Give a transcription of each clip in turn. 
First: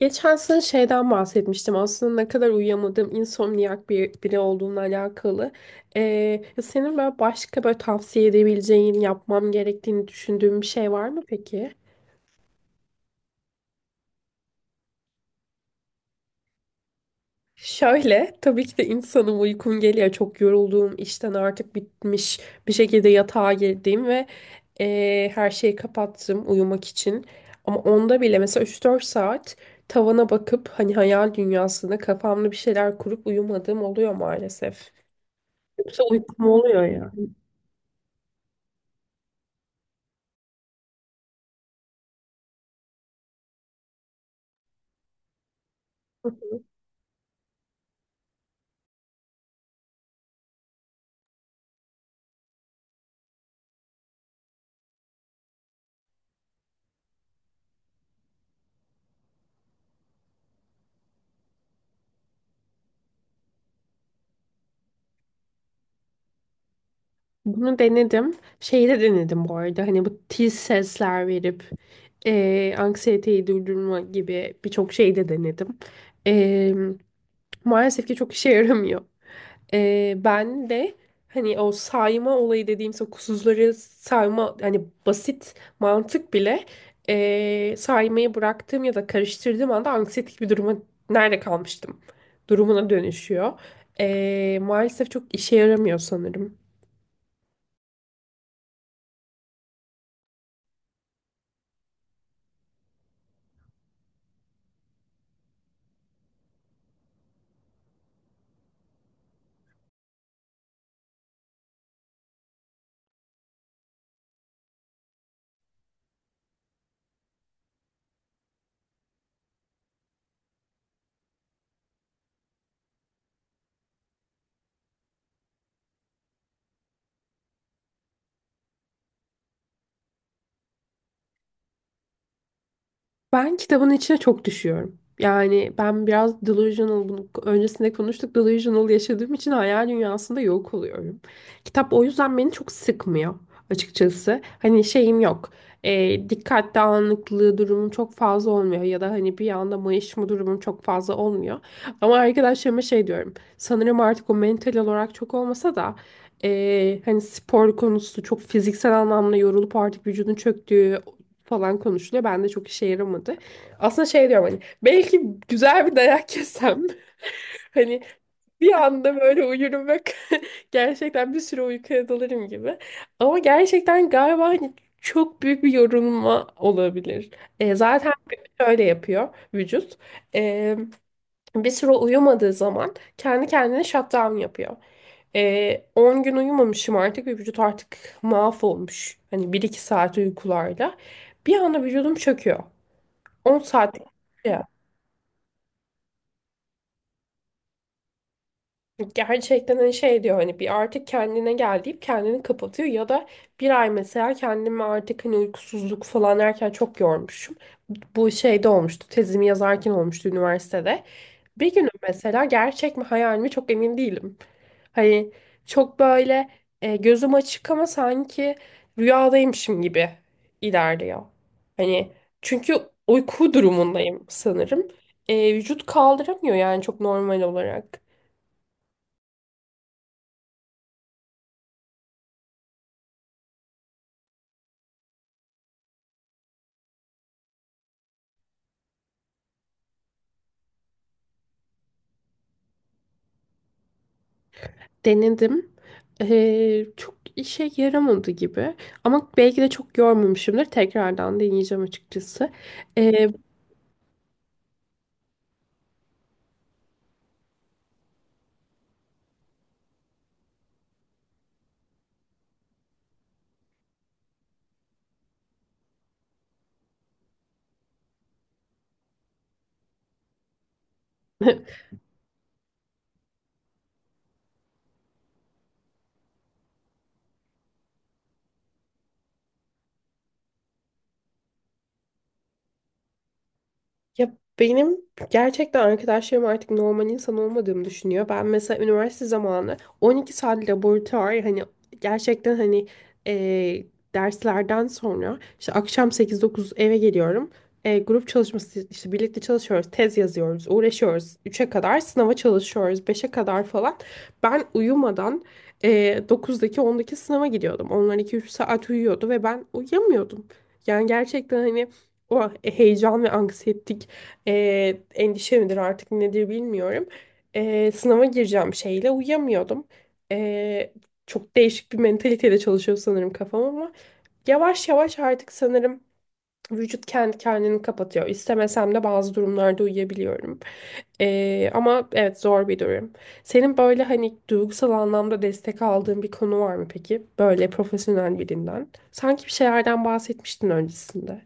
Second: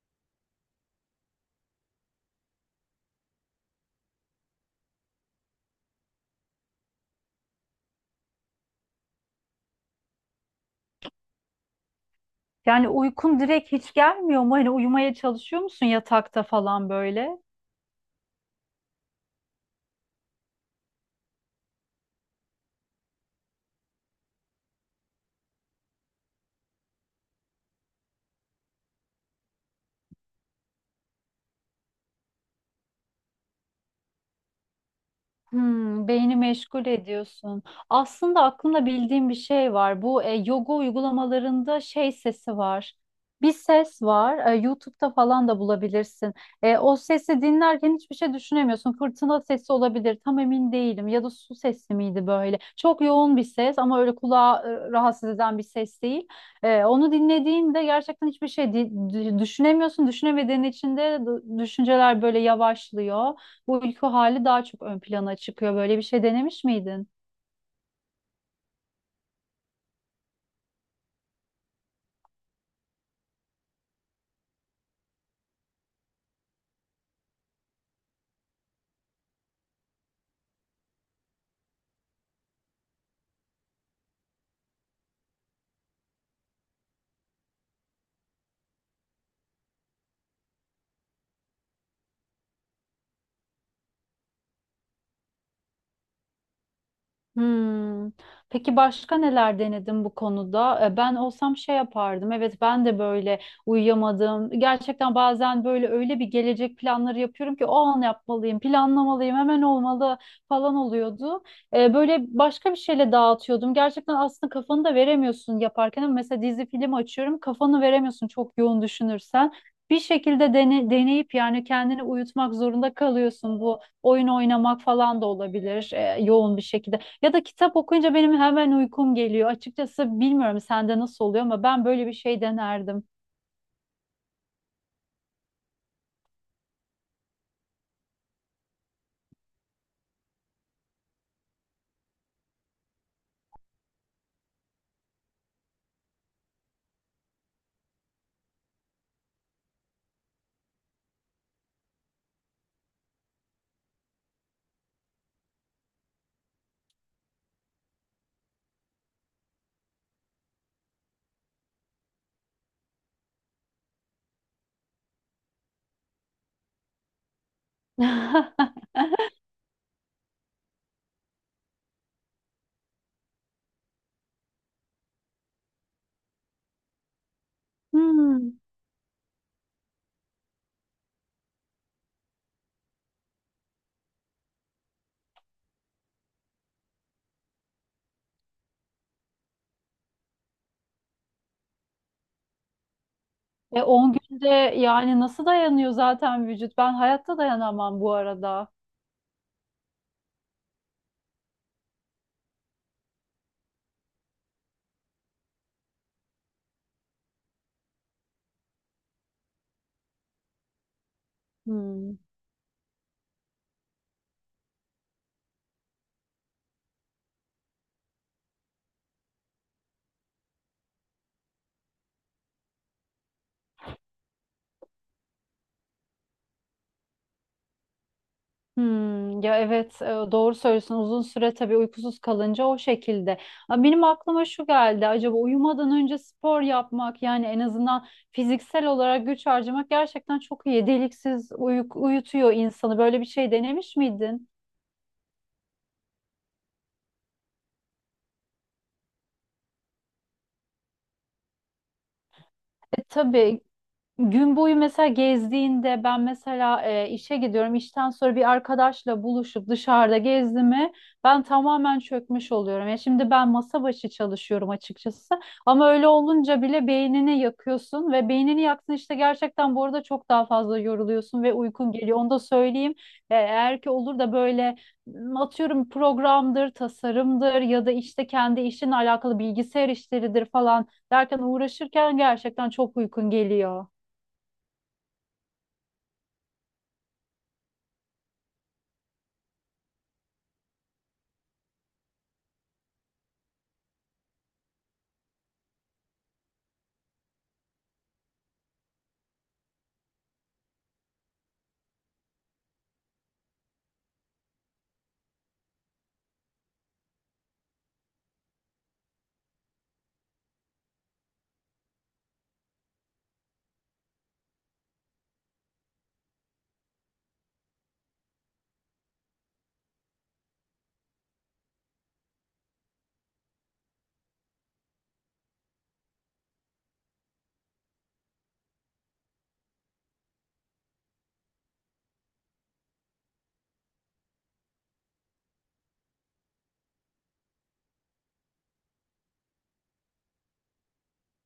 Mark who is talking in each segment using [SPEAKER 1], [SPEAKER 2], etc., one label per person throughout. [SPEAKER 1] Geçen sene şeyden bahsetmiştim aslında ne kadar uyuyamadığım insomniyak bir biri olduğumla alakalı. Ee, ya senin böyle başka böyle tavsiye edebileceğin, yapmam gerektiğini düşündüğün bir şey var mı peki?
[SPEAKER 2] Yani uykun direkt hiç gelmiyor mu? Hani uyumaya çalışıyor musun yatakta falan böyle?
[SPEAKER 1] Şöyle, tabii ki de insanın uykum geliyor. Çok yorulduğum, işten artık bitmiş bir şekilde yatağa girdiğim ve her şeyi kapattım uyumak için. Ama onda bile mesela 3 4 saat tavana bakıp hani hayal dünyasında kafamda bir şeyler kurup uyumadığım oluyor maalesef. Yoksa
[SPEAKER 2] Beyni
[SPEAKER 1] uykum oluyor
[SPEAKER 2] meşgul
[SPEAKER 1] ya.
[SPEAKER 2] ediyorsun. Aslında aklımda bildiğim bir şey var. Bu yoga uygulamalarında şey sesi var. Bir ses var. YouTube'da falan da bulabilirsin. O sesi dinlerken hiçbir şey düşünemiyorsun. Fırtına sesi olabilir. Tam emin değilim. Ya da su sesi miydi böyle? Çok yoğun bir ses ama öyle kulağı rahatsız eden bir ses değil. Onu dinlediğinde gerçekten hiçbir şey düşünemiyorsun. Düşünemediğin için de düşünceler böyle yavaşlıyor, bu uyku hali daha çok ön plana çıkıyor. Böyle bir şey denemiş miydin?
[SPEAKER 1] Bunu denedim. Şeyi de denedim bu arada. Hani bu tiz sesler verip anksiyeteyi durdurma gibi birçok şey de denedim. Eee, maalesef ki çok işe yaramıyor. Ben de hani o sayma olayı dediğimiz o kusurları sayma hani basit mantık bile saymayı bıraktığım ya da karıştırdığım anda anksiyetik bir duruma nerede kalmıştım durumuna dönüşüyor. Maalesef çok işe yaramıyor sanırım.
[SPEAKER 2] Hmm. Peki başka neler denedin bu konuda? Ben olsam şey yapardım. Evet, ben de böyle uyuyamadım. Gerçekten bazen böyle öyle bir gelecek planları yapıyorum ki o an yapmalıyım, planlamalıyım, hemen olmalı falan oluyordu. Böyle başka bir şeyle dağıtıyordum. Gerçekten aslında kafanı da veremiyorsun yaparken. Ama mesela dizi film açıyorum, kafanı veremiyorsun çok yoğun düşünürsen. Bir şekilde deneyip yani kendini uyutmak zorunda kalıyorsun. Bu oyun oynamak falan da olabilir yoğun bir şekilde. Ya da kitap okuyunca benim hemen uykum geliyor. Açıkçası bilmiyorum sende nasıl oluyor ama ben böyle bir şey denerdim.
[SPEAKER 1] Ben kitabın içine çok düşüyorum. Yani ben biraz delusional, bunu öncesinde konuştuk, delusional yaşadığım için hayal dünyasında yok oluyorum. Kitap o yüzden beni çok sıkmıyor açıkçası. Hani şeyim yok. Dikkat dağınıklığı durumum çok fazla olmuyor ya da hani bir anda mayışma durumum çok fazla olmuyor. Ama arkadaşlarıma şey diyorum. Sanırım artık o mental olarak çok olmasa da hani spor konusu çok fiziksel anlamda yorulup artık vücudun çöktüğü, falan konuşuluyor. Ben de çok işe yaramadı. Aslında şey diyorum hani belki güzel bir dayak yesem hani bir anda böyle uyurum ve gerçekten bir süre uykuya dalarım gibi. Ama gerçekten galiba hani çok büyük bir yorulma olabilir. Zaten
[SPEAKER 2] Hmm.
[SPEAKER 1] şöyle yapıyor vücut bir süre uyumadığı zaman kendi kendine shutdown yapıyor. 10 gün uyumamışım artık ve vücut artık mahvolmuş. Hani bir iki saat uykularla. Bir anda vücudum çöküyor. 10 saat.
[SPEAKER 2] 10 günde yani nasıl dayanıyor zaten vücut? Ben hayatta dayanamam bu arada.
[SPEAKER 1] Gerçekten hani şey diyor hani bir artık kendine gel deyip kendini kapatıyor ya da bir ay mesela kendimi artık hani uykusuzluk falan erken çok yormuşum. Bu şeyde olmuştu tezimi yazarken olmuştu üniversitede. Bir gün
[SPEAKER 2] Hmm.
[SPEAKER 1] mesela gerçek mi hayal mi çok emin değilim. Hani çok böyle gözüm açık ama sanki rüyadaymışım gibi ilerliyor. Hani çünkü uyku durumundayım sanırım. Vücut kaldıramıyor yani çok normal olarak.
[SPEAKER 2] Hmm. Ya, evet, doğru söylüyorsun. Uzun süre tabii uykusuz kalınca o şekilde. Ha, benim aklıma şu geldi. Acaba uyumadan önce spor yapmak yani en azından fiziksel olarak güç harcamak gerçekten çok iyi. Deliksiz uyutuyor insanı. Böyle bir şey denemiş miydin?
[SPEAKER 1] Denedim. Çok işe yaramadı gibi. Ama belki de çok yormamışımdır. Tekrardan deneyeceğim açıkçası.
[SPEAKER 2] E,
[SPEAKER 1] Ee,
[SPEAKER 2] tabii Gün boyu mesela gezdiğinde ben mesela işe gidiyorum. İşten sonra bir arkadaşla buluşup dışarıda gezdiğimi ben tamamen çökmüş oluyorum. Ya şimdi ben masa başı çalışıyorum açıkçası. Ama öyle olunca bile beynini yakıyorsun ve beynini yaksın işte gerçekten bu arada çok daha fazla yoruluyorsun ve uykun geliyor. Onu da söyleyeyim. Eğer ki olur da böyle atıyorum programdır, tasarımdır ya da işte kendi işinle alakalı bilgisayar işleridir falan derken uğraşırken gerçekten çok uykun geliyor.
[SPEAKER 1] Ya benim gerçekten arkadaşlarım artık normal insan olmadığımı düşünüyor. Ben mesela üniversite zamanı 12 saat laboratuvar hani gerçekten hani eee, derslerden sonra işte akşam 8 9 eve geliyorum. Grup çalışması işte birlikte çalışıyoruz, tez yazıyoruz, uğraşıyoruz. 3'e kadar sınava çalışıyoruz, 5'e kadar falan. Ben uyumadan 9'daki 10'daki sınava gidiyordum. Onlar 2 3 saat uyuyordu ve ben uyuyamıyordum. Yani gerçekten hani o heyecan ve anksiyetik endişe midir artık nedir bilmiyorum. Sınava gireceğim şeyle uyuyamıyordum. Ee, çok değişik bir mentaliteyle çalışıyor sanırım kafam ama yavaş yavaş artık sanırım vücut kendi kendini kapatıyor. İstemesem de bazı durumlarda uyuyabiliyorum. Ama evet zor bir durum. Senin böyle hani duygusal anlamda destek aldığın bir konu var mı peki? Böyle profesyonel birinden. Sanki bir şeylerden bahsetmiştin öncesinde.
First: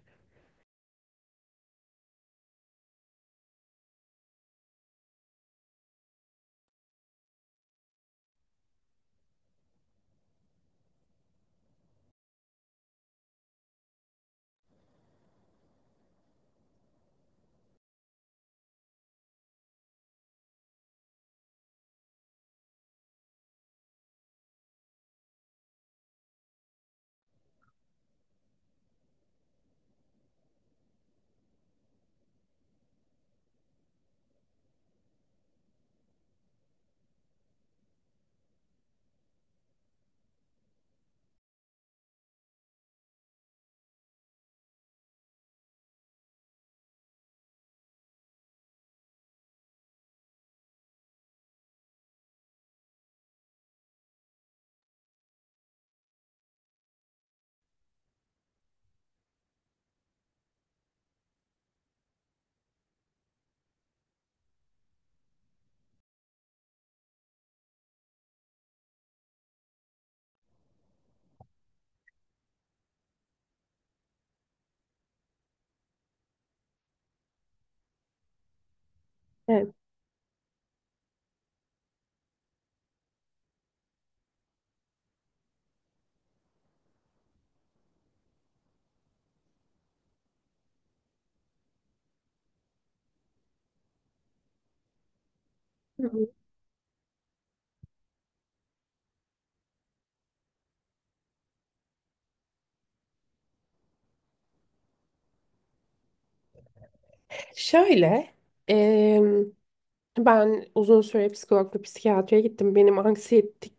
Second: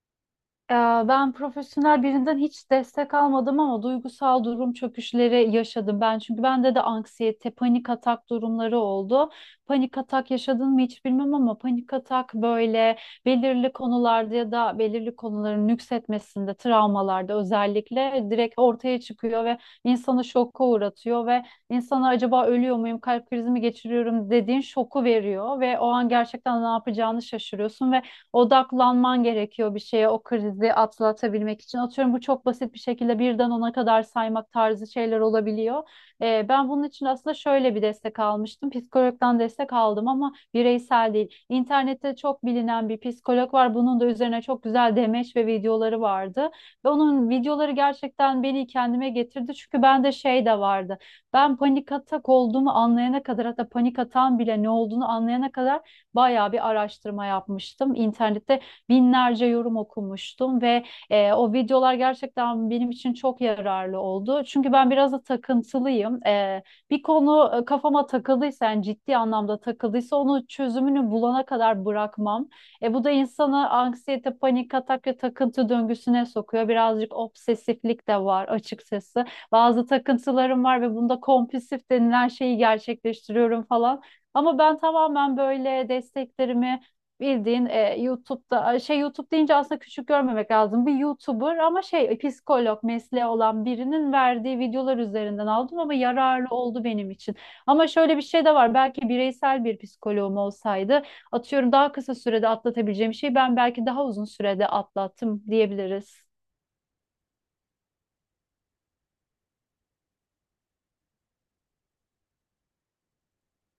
[SPEAKER 2] Ee, Ben profesyonel birinden hiç destek almadım ama duygusal durum çöküşleri yaşadım ben. Çünkü bende de anksiyete, panik atak durumları oldu. Panik atak yaşadın mı hiç bilmem ama panik atak böyle belirli konularda ya da belirli konuların nüksetmesinde, travmalarda özellikle direkt ortaya çıkıyor ve insanı şoka uğratıyor ve insana acaba ölüyor muyum, kalp krizi mi geçiriyorum dediğin şoku veriyor ve o an gerçekten ne yapacağını şaşırıyorsun ve odaklanman gerekiyor bir şeye o krizi atlatabilmek için. Atıyorum bu çok basit bir şekilde birden ona kadar saymak tarzı şeyler olabiliyor. Ben bunun için aslında şöyle bir destek almıştım. Psikologdan destek aldım ama bireysel değil. İnternette çok bilinen bir psikolog var. Bunun da üzerine çok güzel demeç ve videoları vardı. Ve onun videoları gerçekten beni kendime getirdi. Çünkü bende şey de vardı. Ben panik atak olduğumu anlayana kadar hatta panik atağın bile ne olduğunu anlayana kadar bayağı bir araştırma yapmıştım. İnternette binlerce yorum okumuştum ve o videolar gerçekten benim için çok yararlı oldu. Çünkü ben biraz da takıntılıyım. Bir konu kafama takıldıysa, yani ciddi anlamda takıldıysa onu çözümünü bulana kadar bırakmam. Bu da insanı anksiyete, panik atak ve takıntı döngüsüne sokuyor. Birazcık obsesiflik de var açıkçası.
[SPEAKER 1] Evet.
[SPEAKER 2] Bazı takıntılarım var ve bunda kompulsif denilen şeyi gerçekleştiriyorum falan. Ama ben tamamen böyle desteklerimi bildiğin YouTube'da şey YouTube deyince aslında küçük görmemek lazım. Bir YouTuber ama şey psikolog mesleği olan birinin verdiği videolar üzerinden aldım ama
[SPEAKER 1] Hı hı.
[SPEAKER 2] yararlı oldu benim için. Ama şöyle bir şey de var. Belki bireysel bir psikoloğum olsaydı atıyorum daha kısa sürede atlatabileceğim şeyi ben belki daha uzun sürede atlattım diyebiliriz.
[SPEAKER 1] Şöyle, ben uzun süre psikolog psikiyatriye gittim. Benim anksiyetik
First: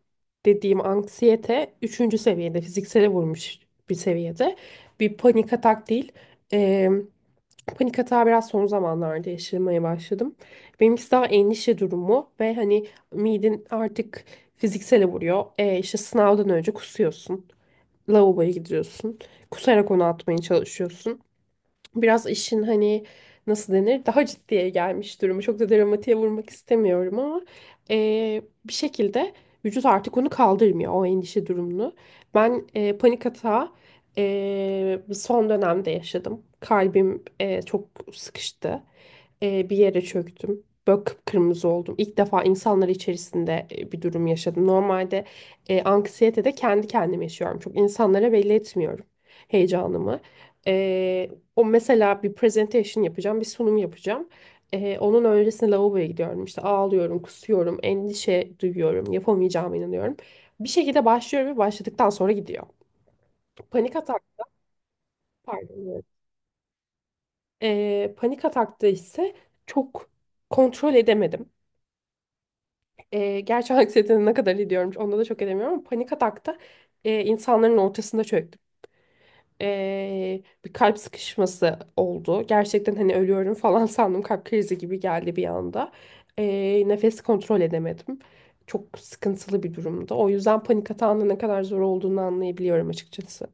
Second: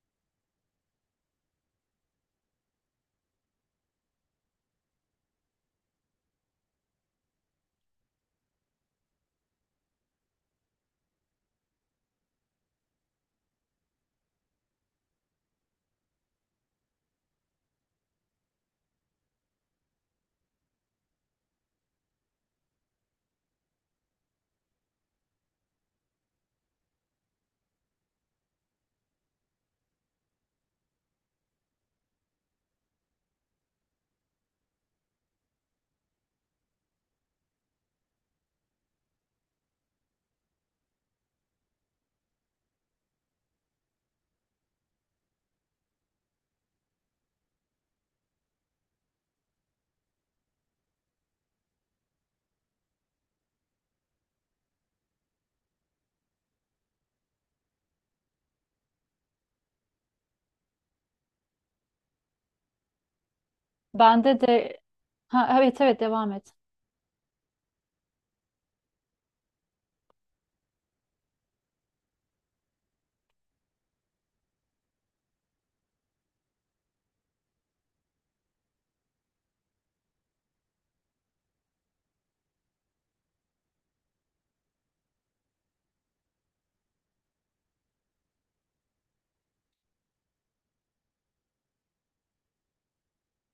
[SPEAKER 1] dediğim anksiyete üçüncü seviyede fiziksele vurmuş bir seviyede. Bir panik atak değil. Eee, panik atağı biraz son zamanlarda yaşamaya başladım. Benimkisi daha endişe durumu ve hani miden artık fiziksele vuruyor. İşte sınavdan önce kusuyorsun. Lavaboya gidiyorsun. Kusarak onu atmaya çalışıyorsun biraz işin hani nasıl denir daha ciddiye gelmiş durumu. Çok da dramatiğe vurmak istemiyorum ama eee, bir şekilde vücut artık onu kaldırmıyor o endişe durumunu. Ben panik atağı son dönemde yaşadım. Kalbim çok sıkıştı. Bir yere çöktüm. Böyle kıpkırmızı oldum. İlk defa insanlar içerisinde bir durum yaşadım. Normalde anksiyete de kendi kendime yaşıyorum. Çok insanlara belli etmiyorum heyecanımı. O mesela bir presentation yapacağım, bir sunum yapacağım. Onun öncesinde lavaboya gidiyorum. İşte ağlıyorum, kusuyorum, endişe duyuyorum, yapamayacağıma inanıyorum. Bir şekilde başlıyorum ve başladıktan sonra gidiyor. Panik atak,
[SPEAKER 2] Bende de, ha, evet,
[SPEAKER 1] pardon.
[SPEAKER 2] evet,
[SPEAKER 1] Evet.
[SPEAKER 2] devam et.
[SPEAKER 1] Panik atakta ise çok kontrol edemedim. Gerçi anksiyetenin ne kadar ediyorum, onda da çok edemiyorum ama panik atakta insanların ortasında çöktüm. Bir kalp sıkışması oldu. Gerçekten hani ölüyorum falan sandım. Kalp krizi gibi geldi bir anda. Nefes kontrol edemedim. Çok sıkıntılı bir durumdu. O yüzden panik atağında ne kadar zor olduğunu anlayabiliyorum açıkçası.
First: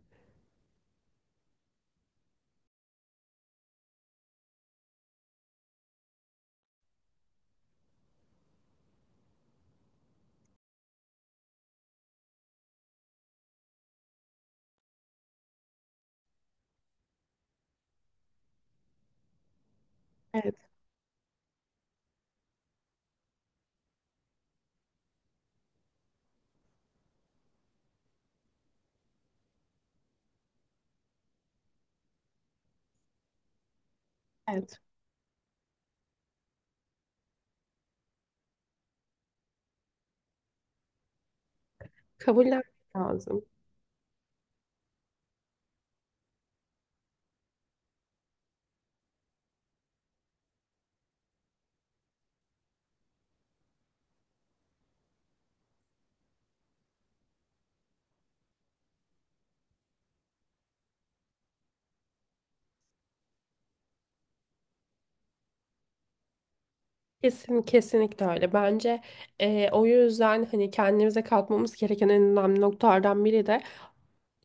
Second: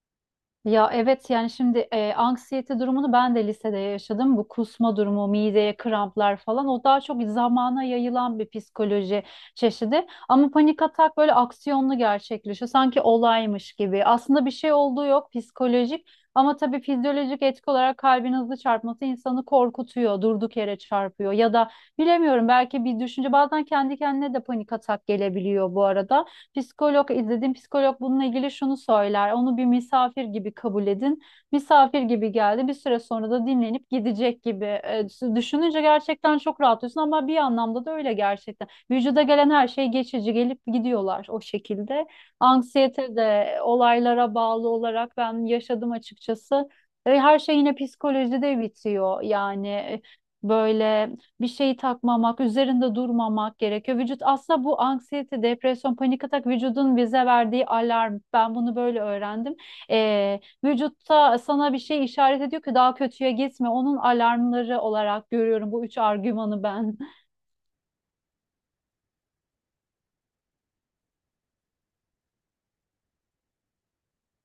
[SPEAKER 2] Ya evet yani şimdi anksiyete durumunu ben de lisede yaşadım. Bu kusma durumu, mideye kramplar falan o daha çok zamana yayılan bir psikoloji çeşidi. Ama panik atak böyle aksiyonlu gerçekleşiyor. Sanki olaymış gibi. Aslında bir şey olduğu yok psikolojik ama tabii fizyolojik etki olarak kalbin hızlı çarpması insanı korkutuyor,
[SPEAKER 1] Evet,
[SPEAKER 2] durduk yere çarpıyor ya da bilemiyorum belki bir düşünce bazen kendi kendine de panik atak gelebiliyor bu arada. Psikolog izledim psikolog bununla ilgili şunu söyler. Onu bir misafir gibi kabul edin. Misafir gibi geldi. Bir süre sonra da dinlenip gidecek gibi.
[SPEAKER 1] evet.
[SPEAKER 2] Düşününce gerçekten çok rahatlıyorsun ama bir anlamda da öyle gerçekten. Vücuda gelen her şey geçici gelip gidiyorlar o şekilde.
[SPEAKER 1] Kabullenmek
[SPEAKER 2] Anksiyete
[SPEAKER 1] lazım.
[SPEAKER 2] de olaylara bağlı olarak ben yaşadım açıkçası. Her şey yine psikolojide bitiyor. Yani böyle bir şeyi takmamak, üzerinde durmamak gerekiyor. Vücut aslında bu anksiyete, depresyon, panik atak vücudun bize verdiği alarm. Ben bunu böyle öğrendim. Vücutta sana bir şey işaret ediyor ki daha kötüye gitme. Onun alarmları olarak görüyorum bu üç argümanı ben.
[SPEAKER 1] Kesin, kesinlikle öyle. Bence o yüzden hani kendimize katmamız gereken en önemli noktalardan biri de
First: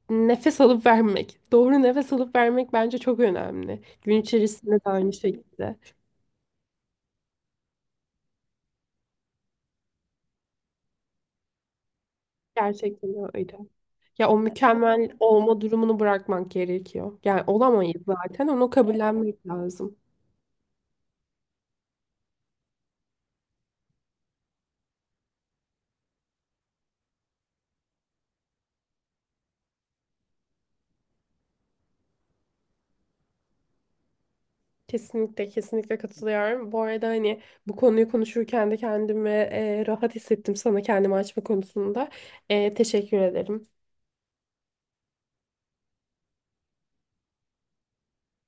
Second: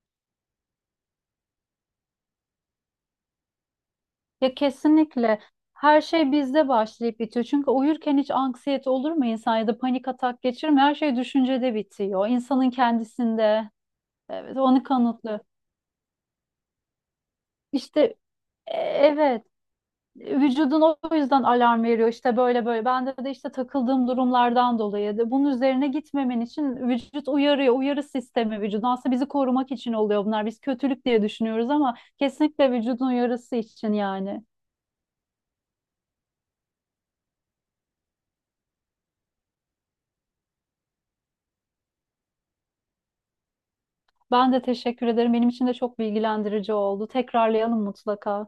[SPEAKER 1] nefes alıp vermek. Doğru nefes alıp vermek bence çok önemli. Gün
[SPEAKER 2] Ya
[SPEAKER 1] içerisinde de aynı
[SPEAKER 2] kesinlikle.
[SPEAKER 1] şekilde.
[SPEAKER 2] Her şey bizde başlayıp bitiyor. Çünkü uyurken hiç anksiyete olur mu insan ya da panik atak geçirir mi? Her şey düşüncede bitiyor. İnsanın
[SPEAKER 1] Gerçekten öyle.
[SPEAKER 2] kendisinde.
[SPEAKER 1] Ya o
[SPEAKER 2] Evet, onu
[SPEAKER 1] mükemmel
[SPEAKER 2] kanıtlıyor.
[SPEAKER 1] olma durumunu bırakmak gerekiyor. Yani
[SPEAKER 2] İşte,
[SPEAKER 1] olamayız zaten. Onu
[SPEAKER 2] evet.
[SPEAKER 1] kabullenmek lazım.
[SPEAKER 2] Vücudun o yüzden alarm veriyor işte böyle böyle. Bende de işte takıldığım durumlardan dolayı da bunun üzerine gitmemen için vücut uyarıyor. Uyarı sistemi vücudun. Aslında bizi korumak için oluyor bunlar. Biz kötülük diye düşünüyoruz ama kesinlikle vücudun uyarısı için yani.
[SPEAKER 1] Kesinlikle, kesinlikle katılıyorum. Bu arada hani bu konuyu konuşurken de kendimi rahat hissettim sana kendimi açma konusunda. Teşekkür ederim.
[SPEAKER 2] Ben de teşekkür ederim. Benim için de çok bilgilendirici oldu. Tekrarlayalım mutlaka.